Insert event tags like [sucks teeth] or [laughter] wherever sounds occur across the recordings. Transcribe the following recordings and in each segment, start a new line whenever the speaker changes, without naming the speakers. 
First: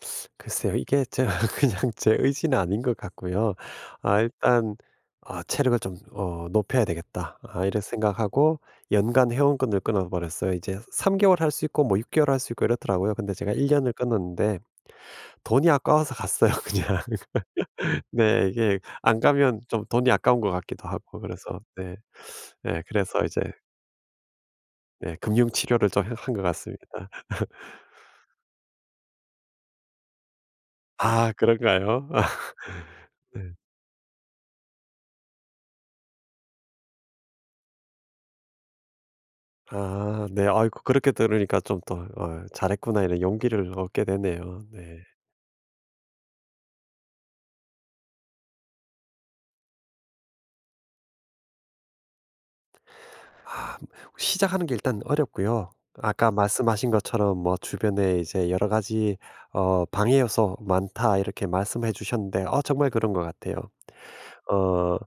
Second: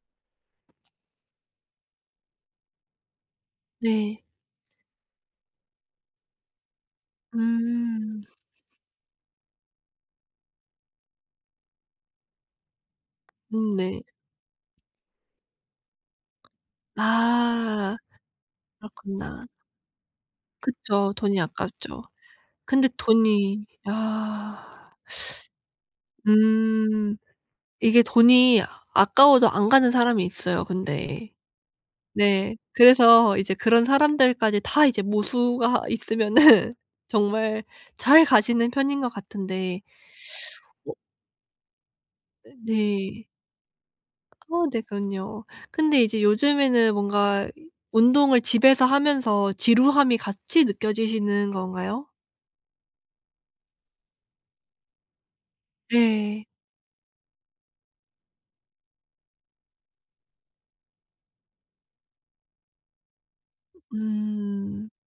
[sucks teeth] 글쎄요. 이게 제가 그냥 제 의지는 아닌 것 같고요. '아
네.
일단 어 체력을 좀 어 높여야 되겠다.' 아 이런
음.
생각하고 연간 회원권을 끊어 버렸어요. 이제 3 개월 할 수 있고 뭐 6 개월 할 수 있고 이렇더라고요. 근데 제가 1
음
년을
네.
끊었는데 돈이 아까워서 갔어요 그냥.
아.
[laughs] 네. 이게 안
그렇구나.
가면 좀 돈이 아까운 것 같기도
그쵸.
하고
돈이
그래서 네
아깝죠.
[sucks teeth] 예
근데
그래서 이제
돈이 아.
네 금융 치료를 좀 해
[sucks teeth]
한 것 같습니다.
음
[laughs]
이게 돈이 아까워도 안 가는 사람이 있어요 근데.
아 그런가요? 아.
네 그래서
네.
이제 그런 사람들까지 다 이제 모수가 있으면은 정말 잘 가시는 편인 것 같은데
아 네. 아이고
[sucks teeth] 어
그렇게 들으니까 좀 더 '아유
어
잘했구나.' 이런
네.
용기를 얻게 되네요.
아 네.
네.
그럼요. 근데 이제 요즘에는 뭔가 운동을 집에서 하면서 지루함이 같이 느껴지시는 건가요?
아 시작하는 게 일단 어렵고요. 아까
네.
말씀하신 것처럼 뭐 "주변에 이제 여러 가지 어 방해 요소 많다." 이렇게 말씀을 해 주셨는데 어 정말 그런 것 같아요.
음.
어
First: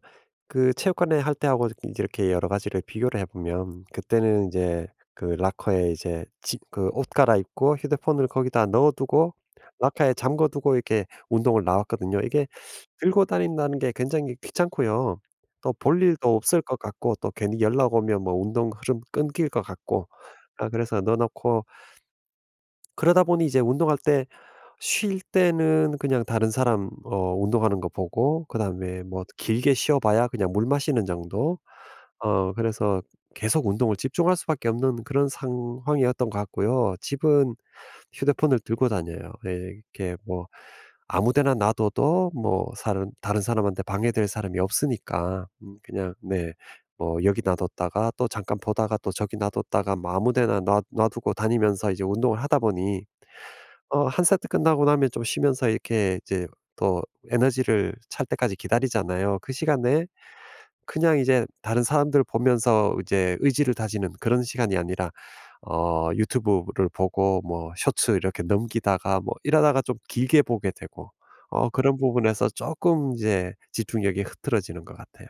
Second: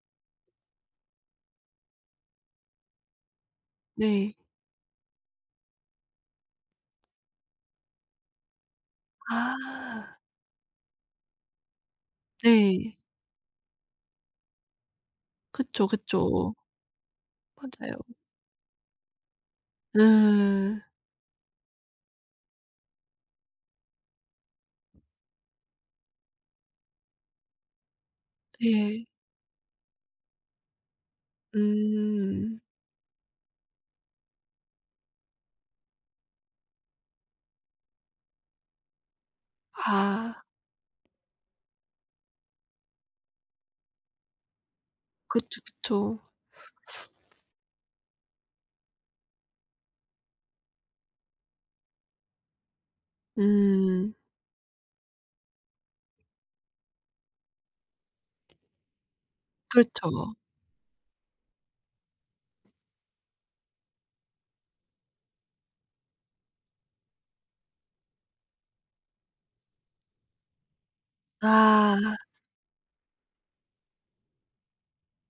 그 체육관에 할 때 하고 저기 이렇게 여러 가지를 비교를 해 보면
네.
그때는 이제 그 라커에 이제 지 그 옷 갈아입고 휴대폰을 거기다 넣어두고 라커에
아.
잠가두고 이렇게 운동을 나왔거든요. 이게
네.
[sucks teeth] 들고 다닌다는 게 굉장히 귀찮고요. 또
그쵸,
볼 일도
그쵸.
없을 것 같고 또 괜히 연락
맞아요.
오면 뭐 운동 흐름 끊길 것 같고 아
예.
그래서 넣어 놓고 그러다 보니 이제 운동할 때 쉴 때는 그냥 다른 사람 어 운동하는 거 보고 그다음에
예.
뭐 길게 쉬어 봐야 그냥 물 마시는 정도 어
음.
그래서 계속 운동을 집중할 수밖에 없는 그런 상황이었던 것 같고요. 집은 휴대폰을 들고 다녀요. 예 이렇게
아.
뭐 아무 데나 놔둬도 뭐 사람 다른 사람한테 방해될 사람이 없으니까
그쵸,
음 그냥
그쵸.
네 뭐 여기 놔뒀다가 또 잠깐 보다가 또 저기 놔뒀다가 뭐 아무 데나 놔 놔두고 다니면서 이제 운동을 하다 보니 어
음.
1 세트 끝나고 나면 좀 쉬면서 이렇게 이제 더 에너지를 찰 때까지 기다리잖아요. 그 시간에
그쵸.
그냥 이제 다른 사람들 보면서 이제 의지를 다지는 그런 시간이 아니라 어 유튜브를 보고 뭐 쇼츠 이렇게 넘기다가 뭐 이러다가 좀 길게 보게 되고 어 그런
아.
부분에서 쪼끔 이제 집중력이 흐트러지는 것 같아요.